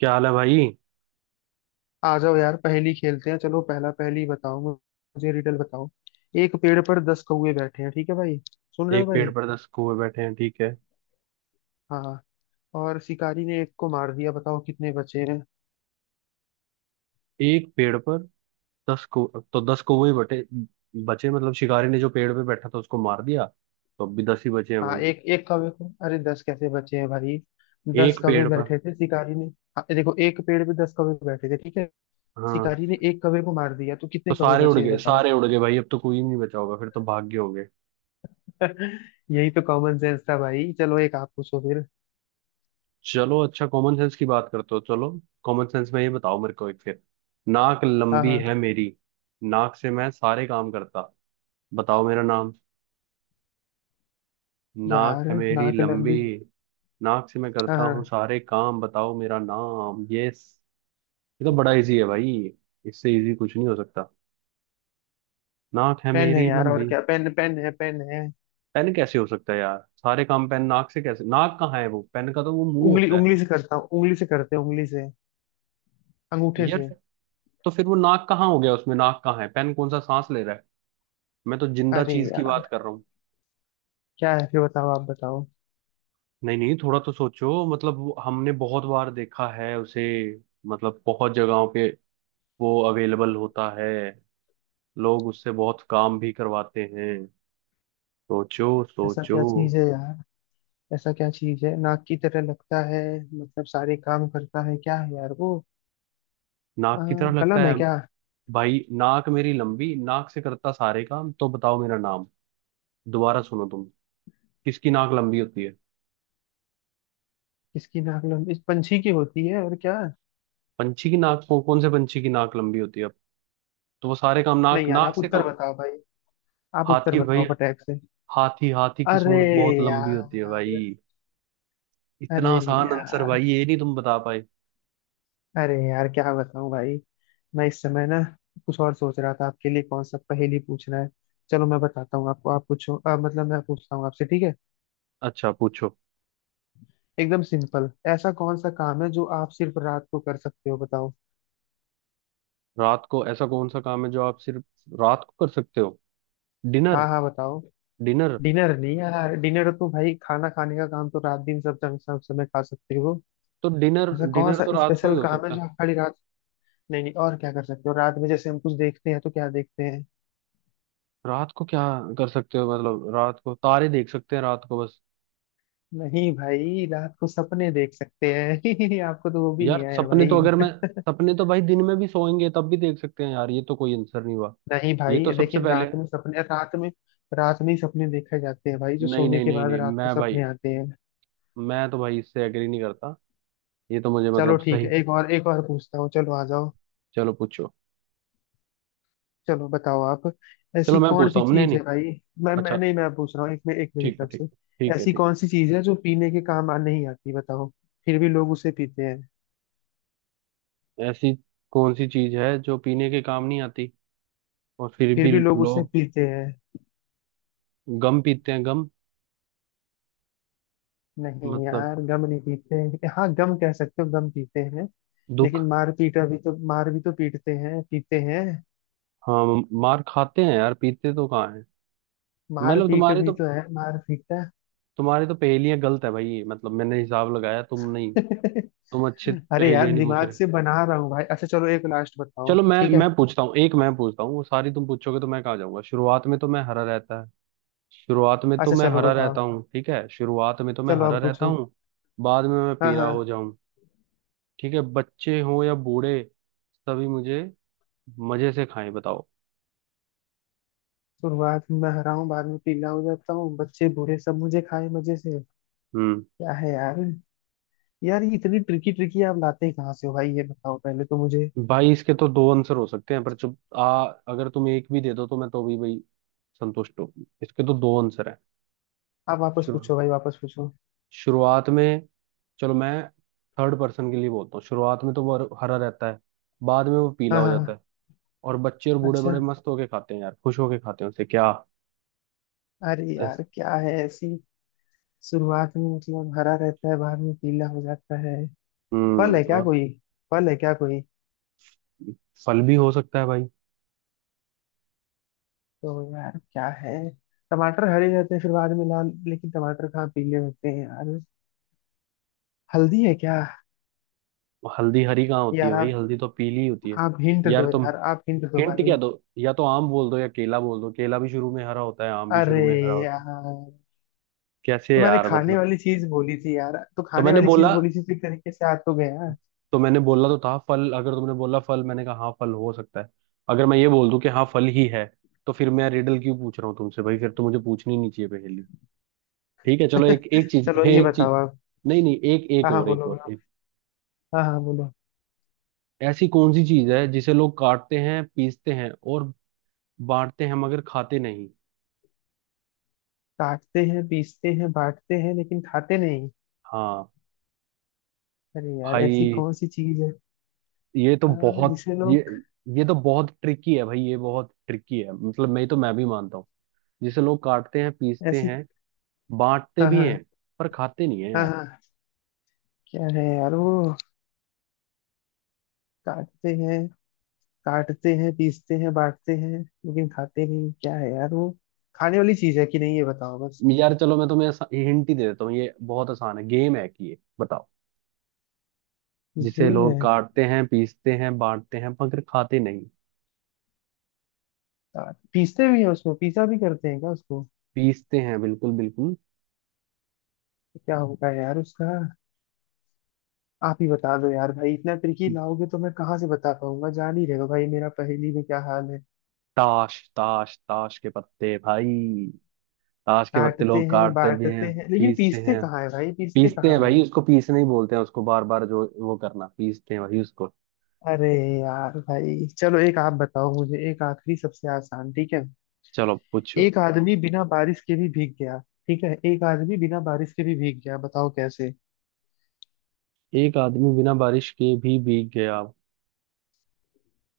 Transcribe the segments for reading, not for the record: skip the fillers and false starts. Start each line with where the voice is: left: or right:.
right: क्या हाल है भाई।
left: आ जाओ यार, पहेली खेलते हैं। चलो, पहला पहेली बताओ मुझे, रिडल बताओ। एक पेड़ पर 10 कौवे बैठे हैं, ठीक है भाई? सुन रहे हो
right: एक पेड़
left: भाई?
right: पर दस कौवे बैठे हैं, ठीक है।
left: हाँ। और शिकारी ने एक को मार दिया, बताओ कितने बचे हैं?
right: एक पेड़ पर दस को, तो दस कौवे ही बटे बचे, मतलब शिकारी ने जो पेड़ पे बैठा था उसको मार दिया, तो अब भी दस ही बचे हैं
left: हाँ,
right: भाई।
left: एक एक कौवे को। अरे 10 कैसे बचे हैं भाई? 10
right: एक
left: कौवे
right: पेड़ पर,
left: बैठे थे, शिकारी ने। हाँ, देखो, एक पेड़ पे 10 कौवे बैठे थे, ठीक है।
right: हाँ,
left: शिकारी ने एक कौवे को मार दिया, तो
right: तो
left: कितने कौवे
right: सारे उड़
left: बचे हैं
right: गए,
left: बताओ?
right: सारे उड़ गए भाई, अब तो कोई नहीं बचा होगा, फिर तो भाग गए होंगे।
left: यही तो कॉमन सेंस था भाई। चलो, एक आप पूछो फिर।
right: चलो, अच्छा कॉमन सेंस की बात करते हो, चलो। कॉमन सेंस में ये बताओ मेरे को, एक फिर, नाक
left: हाँ
right: लंबी है
left: हाँ।
right: मेरी, नाक से मैं सारे काम करता, बताओ मेरा नाम। नाक
left: यार,
right: है मेरी
left: नाक
right: लंबी,
left: लंबी।
right: नाक से मैं
left: हाँ
right: करता हूँ
left: हाँ।
right: सारे काम, बताओ मेरा नाम। यस। ये तो बड़ा इजी है भाई, इससे इजी कुछ नहीं हो सकता। नाक है
left: पेन है
right: मेरी
left: यार, और
right: लंबी।
left: क्या। पेन पेन है, पेन है।
right: पेन कैसे हो सकता है यार, सारे काम पेन नाक से कैसे, नाक कहाँ है वो पेन का, तो वो मुंह
left: उंगली,
right: होता है।
left: उंगली से करता हूँ। उंगली से करते हैं, उंगली से। अंगूठे
right: यार,
left: से।
right: तो फिर वो नाक कहाँ हो गया उसमें, नाक कहाँ है, पेन कौन सा सांस ले रहा है। मैं तो जिंदा
left: अरे
right: चीज की बात
left: यार,
right: कर रहा हूँ।
left: क्या है फिर? बताओ, आप बताओ।
right: नहीं नहीं, थोड़ा तो सोचो, मतलब हमने बहुत बार देखा है उसे, मतलब बहुत जगहों पे वो अवेलेबल होता है, लोग उससे बहुत काम भी करवाते हैं, सोचो
left: ऐसा
right: सोचो।
left: क्या चीज है यार? ऐसा क्या चीज है, नाक की तरह लगता है? मतलब सारे काम करता है, क्या है यार वो? आ,
right: नाक की तरह लगता
left: कलम है
right: है।
left: क्या?
right: भाई, नाक मेरी लंबी, नाक से करता सारे काम, तो बताओ मेरा नाम। दोबारा सुनो तुम, किसकी नाक लंबी होती है।
left: किसकी नाक लंबी? इस पंछी की होती है, और क्या।
right: पंछी की नाक, कौन कौन से पंछी की नाक लंबी होती है, तो वो सारे काम
left: नहीं
right: नाक
left: यार,
right: नाक
left: आप
right: से
left: उत्तर
right: काम।
left: बताओ भाई। आप उत्तर
right: हाथी भाई।
left: बताओ फटाक से।
right: हाथी, हाथी की
left: अरे
right: सूंड बहुत लंबी होती है भाई।
left: यार।
right: इतना
left: अरे
right: आसान आंसर भाई,
left: यार।
right: ये नहीं तुम बता पाए।
left: अरे यार, क्या बताऊं भाई? मैं इस समय ना, कुछ और सोच रहा था, आपके लिए कौन सा पहेली पूछना है। चलो, मैं बताता हूँ आपको। आप पूछो। मतलब मैं पूछता हूँ आपसे, ठीक है?
right: अच्छा पूछो।
left: एकदम सिंपल। ऐसा कौन सा काम है जो आप सिर्फ रात को कर सकते हो, बताओ।
right: रात को ऐसा कौन सा काम है जो आप सिर्फ रात को कर सकते हो। डिनर।
left: हाँ हाँ, बताओ।
right: डिनर।
left: डिनर नहीं यार। डिनर तो भाई, खाना खाने का काम तो रात दिन सब जंग सब समय खा सकते हो।
right: तो डिनर
left: ऐसा कौन
right: डिनर
left: सा
right: तो रात को ही
left: स्पेशल
right: हो
left: काम है
right: सकता
left: जो
right: है।
left: आप खाली रात, नहीं नहीं, और क्या कर सकते हो रात में? जैसे हम कुछ देखते हैं, तो क्या देखते हैं?
right: रात को क्या कर सकते हो, मतलब रात को तारे देख सकते हैं, रात को बस।
left: नहीं भाई, रात को सपने देख सकते हैं। आपको तो वो भी नहीं
right: यार,
left: आया
right: सपने तो
left: भाई।
right: अगर मैं सपने तो भाई दिन में भी सोएंगे तब भी देख सकते हैं यार, ये तो कोई आंसर नहीं हुआ।
left: नहीं
right: ये
left: भाई,
right: तो सबसे
left: देखिए,
right: पहले
left: रात में सपने, रात में, रात में ही सपने देखे जाते हैं भाई, जो
right: नहीं
left: सोने
right: नहीं
left: के
right: नहीं
left: बाद
right: नहीं,
left: रात को सपने आते हैं।
right: मैं तो भाई इससे एग्री नहीं करता, ये तो मुझे
left: चलो
right: मतलब
left: ठीक
right: सही।
left: है, एक और, एक और पूछता हूँ। चलो आ जाओ।
right: चलो पूछो।
left: चलो बताओ आप।
right: चलो
left: ऐसी
right: मैं
left: कौन
right: पूछता
left: सी
right: हूँ, नहीं
left: चीज
right: नहीं।
left: है भाई? मैं
right: अच्छा।
left: मैं नहीं, मैं पूछ रहा हूँ, एक में एक मेरी
right: ठीक है,
left: तरफ
right: ठीक
left: से।
right: है, ठीक है,
left: ऐसी
right: ठीक
left: कौन सी चीज है जो पीने के काम आ नहीं आती, बताओ? फिर भी लोग उसे पीते हैं।
right: है। ऐसी कौन सी चीज है जो पीने के काम नहीं आती, और फिर
left: फिर
right: भी
left: भी लोग उसे
right: लोग।
left: पीते हैं।
right: गम पीते हैं, गम।
left: नहीं
right: मतलब
left: यार, गम नहीं पीते हैं। हाँ, गम कह सकते हो, गम पीते हैं।
right: दुख।
left: लेकिन मार पीटा भी तो, मार भी तो पीटते हैं, पीते हैं।
right: हाँ। मार खाते हैं यार, पीते तो कहाँ।
left: मार
right: मतलब
left: पीट
right: तुम्हारी तो
left: भी तो है, मार पीटा।
right: तुम्हारी तो पहेलियां गलत है भाई, मतलब मैंने हिसाब लगाया तुम नहीं। तुम अच्छे
left: अरे यार,
right: पहेलियां नहीं पूछ
left: दिमाग
right: रहे।
left: से बना रहा हूँ भाई। अच्छा चलो, एक लास्ट बताओ,
right: चलो मैं
left: ठीक है?
right: मैं पूछता हूँ, एक मैं पूछता हूँ, वो सारी तुम पूछोगे तो मैं कहाँ जाऊंगा। शुरुआत में तो मैं हरा रहता है, शुरुआत में तो
left: अच्छा
right: मैं
left: चलो
right: हरा रहता
left: बताओ।
right: हूँ, ठीक है, शुरुआत में तो मैं
left: चलो
right: हरा
left: आप
right: रहता
left: पूछो।
right: हूँ, बाद में मैं
left: हाँ
right: पीला हो
left: हाँ।
right: जाऊं, ठीक है। बच्चे हों या बूढ़े, सभी मुझे मजे से खाएं, बताओ।
left: शुरुआत में मैं हरा हूँ, बाद में पीला हो जाता हूँ, बच्चे बूढ़े सब मुझे खाए मजे से।
right: हम्म।
left: क्या है यार? यार, ये इतनी ट्रिकी ट्रिकी आप लाते ही कहाँ से हो भाई? ये बताओ पहले तो मुझे।
right: भाई, इसके तो दो आंसर हो सकते हैं, पर चुप आ, अगर तुम एक भी दे दो तो मैं तो भी भाई संतुष्ट हूँ, इसके तो दो आंसर है।
left: आप वापस
right: शुरू
left: पूछो भाई, वापस पूछो।
right: शुरुआत में, चलो मैं थर्ड पर्सन के लिए बोलता हूँ, शुरुआत में तो वो हरा रहता है, बाद में वो पीला
left: हाँ
right: हो
left: हाँ
right: जाता
left: हाँ,
right: है, और बच्चे और बूढ़े बड़े
left: अच्छा।
right: मस्त होके खाते हैं यार, खुश होके खाते हैं उसे क्या।
left: अरे
right: बस।
left: यार, क्या है ऐसी? शुरुआत में मतलब हरा रहता है, बाद में पीला हो जाता है। फल है
right: हम्म,
left: क्या
right: और,
left: कोई? फल है क्या कोई?
right: फल भी हो सकता है भाई।
left: तो यार क्या है? टमाटर हरे रहते हैं, फिर बाद में लाल, लेकिन टमाटर कहाँ पीले होते हैं यार। हल्दी है क्या?
right: हल्दी हरी कहाँ होती है
left: यार
right: भाई,
left: आप
right: हल्दी तो पीली ही होती है।
left: आप हिंट
right: यार
left: दो
right: तुम,
left: यार, आप हिंट दो
right: हिंट
left: भाई।
right: क्या दो, या तो आम बोल दो या केला बोल दो, केला भी शुरू में हरा होता है, आम भी
left: अरे
right: शुरू में हरा होता है,
left: यार।
right: कैसे
left: तो मैंने
right: यार,
left: खाने
right: मतलब।
left: वाली चीज बोली थी यार, तो
right: तो
left: खाने
right: मैंने
left: वाली चीज
right: बोला
left: बोली थी, तो एक तरीके से आ तो गया।
right: तो मैंने बोला तो था फल, अगर तुमने बोला फल मैंने कहा हाँ फल हो सकता है, अगर मैं ये बोल दूं कि हाँ फल ही है, तो फिर मैं रिडल क्यों पूछ रहा हूँ तुमसे भाई, फिर तो मुझे पूछनी नहीं चाहिए पहेली, ठीक है। चलो एक, एक चीज
left: चलो
right: है,
left: ये
right: एक
left: बताओ
right: चीज।
left: आप।
right: नहीं नहीं, एक, एक
left: हाँ हाँ,
right: और, एक
left: बोलो
right: और
left: बोलो।
right: एक।
left: हाँ हाँ, बोलो।
right: ऐसी कौन सी चीज है जिसे लोग काटते हैं, पीसते हैं और बांटते हैं, मगर खाते नहीं।
left: काटते हैं, पीसते हैं, बांटते हैं, लेकिन खाते नहीं।
right: हाँ।
left: अरे यार, ऐसी
right: भाई
left: कौन सी चीज है?
right: ये तो
left: हाँ,
right: बहुत
left: जिसे
right: ये
left: लोग।
right: ये तो बहुत ट्रिकी है भाई, ये बहुत ट्रिकी है, मतलब मैं भी मानता हूँ, जिसे लोग काटते हैं, पीसते
left: ऐसी।
right: हैं, बांटते
left: हाँ
right: भी
left: हाँ
right: हैं, पर खाते नहीं है
left: हाँ
right: यार।
left: हाँ। क्या है यार वो? काटते हैं। काटते हैं, पीसते हैं, बांटते हैं, लेकिन खाते नहीं, क्या है यार वो? खाने वाली चीज है कि नहीं, ये बताओ बस।
right: यार, चलो मैं तुम्हें हिंट ही दे देता हूँ, ये बहुत आसान है, गेम है कि ये बताओ। जिसे
left: गेम है?
right: लोग काटते हैं, पीसते हैं, बांटते हैं, मगर खाते नहीं।
left: पीसते भी हैं, उसको पीसा भी करते हैं क्या उसको?
right: पीसते हैं बिल्कुल, बिल्कुल।
left: क्या होगा यार उसका? आप ही बता दो यार भाई। इतना ट्रिकी लाओगे तो मैं कहाँ से बता पाऊंगा? जान ही रहेगा भाई मेरा, पहेली में क्या हाल है।
right: ताश, ताश, ताश के पत्ते भाई। ताश के पत्ते
left: काटते
right: लोग
left: हैं,
right: काटते भी
left: बांटते
right: हैं,
left: हैं, लेकिन
right: पीसते
left: पीसते
right: हैं
left: कहाँ है भाई? पीसते
right: पीसते हैं
left: कहाँ है?
right: भाई, उसको पीसना ही बोलते हैं उसको, बार बार जो वो करना, पीसते हैं भाई उसको।
left: अरे यार भाई, चलो एक आप बताओ मुझे, एक आखिरी, सबसे आसान, ठीक है?
right: चलो पूछो।
left: एक आदमी बिना बारिश के भी भीग गया, ठीक है? एक आदमी बिना बारिश के भी भीग गया, बताओ कैसे?
right: एक आदमी बिना बारिश के भी भीग गया,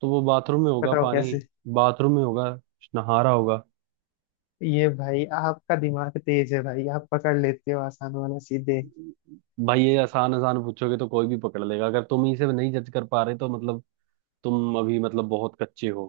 right: तो वो बाथरूम में होगा,
left: बताओ
right: पानी,
left: कैसे?
right: बाथरूम में होगा, नहा रहा होगा।
left: ये भाई आपका दिमाग तेज है भाई, आप पकड़ लेते हो आसान वाला सीधे।
right: भाई ये आसान आसान पूछोगे तो कोई भी पकड़ लेगा, अगर तुम इसे नहीं जज कर पा रहे तो मतलब तुम अभी मतलब बहुत कच्चे हो।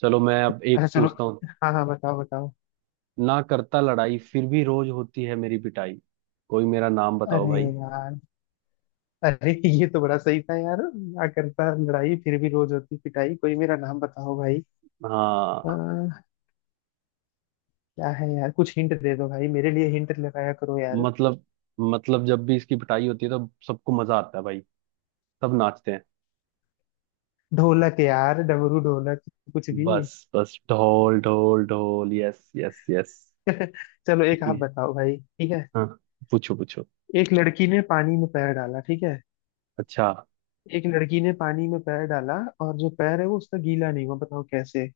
right: चलो मैं अब
left: अच्छा
right: एक
left: चलो।
right: पूछता हूँ।
left: हाँ हाँ, बताओ बताओ।
right: ना करता लड़ाई, फिर भी रोज होती है मेरी पिटाई, कोई मेरा नाम बताओ
left: अरे
right: भाई।
left: यार। अरे, ये तो बड़ा सही था यार। ना करता लड़ाई, फिर भी रोज होती पिटाई, कोई मेरा नाम बताओ भाई।
right: हाँ।
left: आ, क्या है यार? कुछ हिंट दे दो भाई, मेरे लिए हिंट लगाया करो यार।
right: मतलब मतलब जब भी इसकी पिटाई होती है तो सबको मजा आता है भाई, सब नाचते हैं।
left: ढोलक यार, डमरू, ढोलक, कुछ भी।
right: बस बस, ढोल ढोल ढोल, यस यस यस।
left: चलो एक आप बताओ भाई, ठीक है?
right: हाँ, पूछो पूछो।
left: एक लड़की ने पानी में पैर डाला, ठीक है?
right: अच्छा।
left: एक लड़की ने पानी में पैर डाला, और जो पैर है वो उसका गीला नहीं हुआ, बताओ कैसे?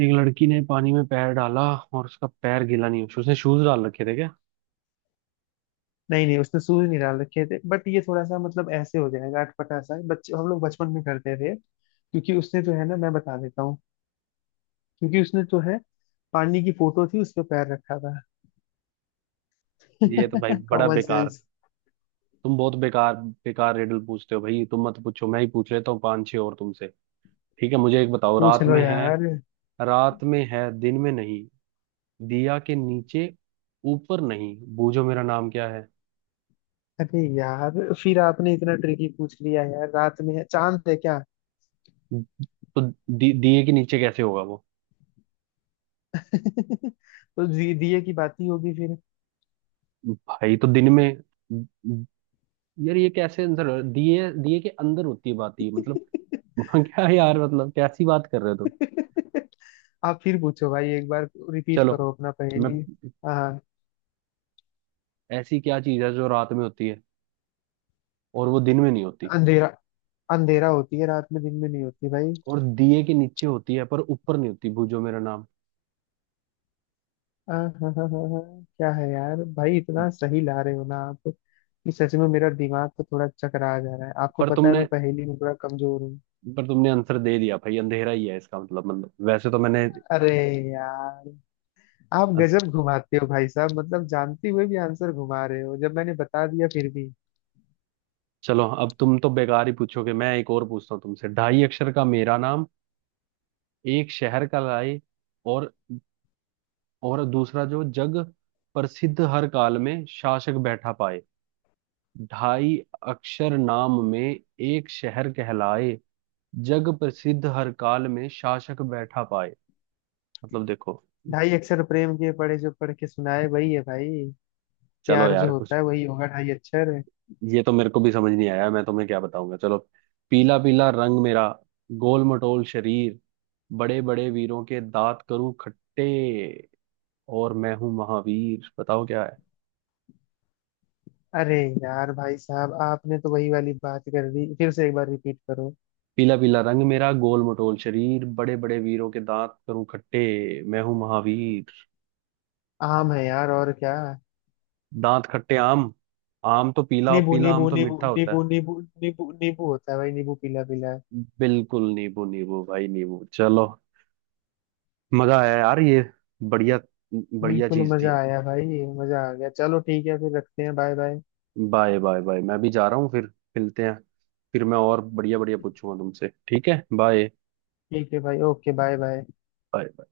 right: एक लड़की ने पानी में पैर डाला, और उसका पैर गीला नहीं हुआ, उसने शूज डाल रखे थे क्या।
left: नहीं नहीं, उसने शूज नहीं डाल रखे थे, बट ये थोड़ा सा मतलब ऐसे हो जाएगा अटपटा सा, बच्चे हम लोग बचपन में करते थे, क्योंकि उसने जो है ना, मैं बता देता हूँ, क्योंकि उसने जो है, पानी की फोटो थी, उस पर पैर रखा था।
right: ये तो भाई बड़ा
left: कॉमन
right: बेकार,
left: सेंस।
right: तुम बहुत बेकार बेकार रिडल पूछते हो भाई, तुम मत पूछो, मैं ही पूछ लेता हूँ पांच छह और तुमसे। ठीक है, मुझे एक बताओ।
left: पूछ
right: रात
left: लो
right: में है,
left: यार।
right: रात में है दिन में नहीं, दिया के नीचे, ऊपर नहीं, बूझो मेरा नाम क्या है।
left: अरे यार, फिर आपने इतना ट्रिकी पूछ लिया यार। रात में है, चांद है क्या?
right: तो दिए के नीचे कैसे होगा वो,
left: तो दिए की बात ही होगी फिर।
right: भाई तो दिन में। यार ये कैसे आंसर, दिए दिए के अंदर होती है बात, ये मतलब। वहाँ क्या यार, मतलब कैसी बात कर रहे हो तुम।
left: आप फिर पूछो भाई, एक बार रिपीट
right: चलो
left: करो अपना
right: मैं,
left: पहेली। हाँ।
right: ऐसी क्या चीज है जो रात में होती है और वो दिन में नहीं होती,
left: अंधेरा। अंधेरा होती है रात में, दिन में नहीं होती भाई।
right: और दिए के नीचे होती है पर ऊपर नहीं होती, बूझो मेरा नाम।
left: हाँ हाँ हाँ हाँ हाँ, क्या है यार भाई? इतना सही ला रहे हो ना आप, कि सच में मेरा दिमाग तो थोड़ा चकरा जा रहा है। आपको
right: पर
left: पता है,
right: तुमने
left: मैं पहेली में थोड़ा कमजोर हूँ।
right: पर तुमने आंसर दे दिया भाई, अंधेरा ही है इसका मतलब, मतलब वैसे तो मैंने।
left: अरे यार, आप गजब घुमाते हो भाई साहब। मतलब जानते हुए भी आंसर घुमा रहे हो, जब मैंने बता दिया फिर भी।
right: चलो अब तुम तो बेकार ही पूछोगे, मैं एक और पूछता हूँ तुमसे। ढाई अक्षर का मेरा नाम, एक शहर का लाए, और और दूसरा जो जग प्रसिद्ध, हर काल में शासक बैठा पाए। ढाई अक्षर नाम में, एक शहर कहलाए, जग प्रसिद्ध, हर काल में शासक बैठा पाए। मतलब देखो,
left: ढाई अक्षर प्रेम के पढ़े, जो पढ़ के सुनाए वही है भाई।
right: चलो
left: प्यार जो
right: यार
left: होता
right: कुछ,
left: है वही होगा, ढाई अक्षर।
right: ये तो मेरे को भी समझ नहीं आया, मैं तुम्हें क्या बताऊंगा। चलो। पीला पीला रंग मेरा, गोल मटोल शरीर, बड़े बड़े वीरों के दांत करूं खट्टे, और मैं हूं महावीर, बताओ क्या है।
left: अरे यार भाई साहब, आपने तो वही वाली बात कर दी, फिर से एक बार रिपीट करो।
right: पीला पीला रंग मेरा, गोल मटोल शरीर, बड़े बड़े वीरों के दांत करूं खट्टे, मैं हूं महावीर।
left: आम है यार, और क्या।
right: दांत खट्टे आम, आम तो पीला
left: नींबू
right: पीला, आम
left: नींबू
right: तो
left: नींबू
right: मीठा होता है।
left: नींबू नींबू नींबू नींबू होता है भाई, नींबू पीला पीला है।
right: बिल्कुल, नींबू, नींबू भाई, नींबू। चलो मजा आया यार, ये बढ़िया, बढ़िया
left: बिल्कुल
right: चीज
left: मजा
right: थी।
left: आया भाई, मजा आ गया। चलो ठीक है, फिर रखते हैं, bye bye.
right: Bye bye bye, मैं भी जा रहा हूँ फिर, मिलते हैं, फिर मैं और बढ़िया बढ़िया पूछूंगा तुमसे, ठीक है, बाय।
left: ठीक है भाई, ओके, बाय बाय।
right: बाय।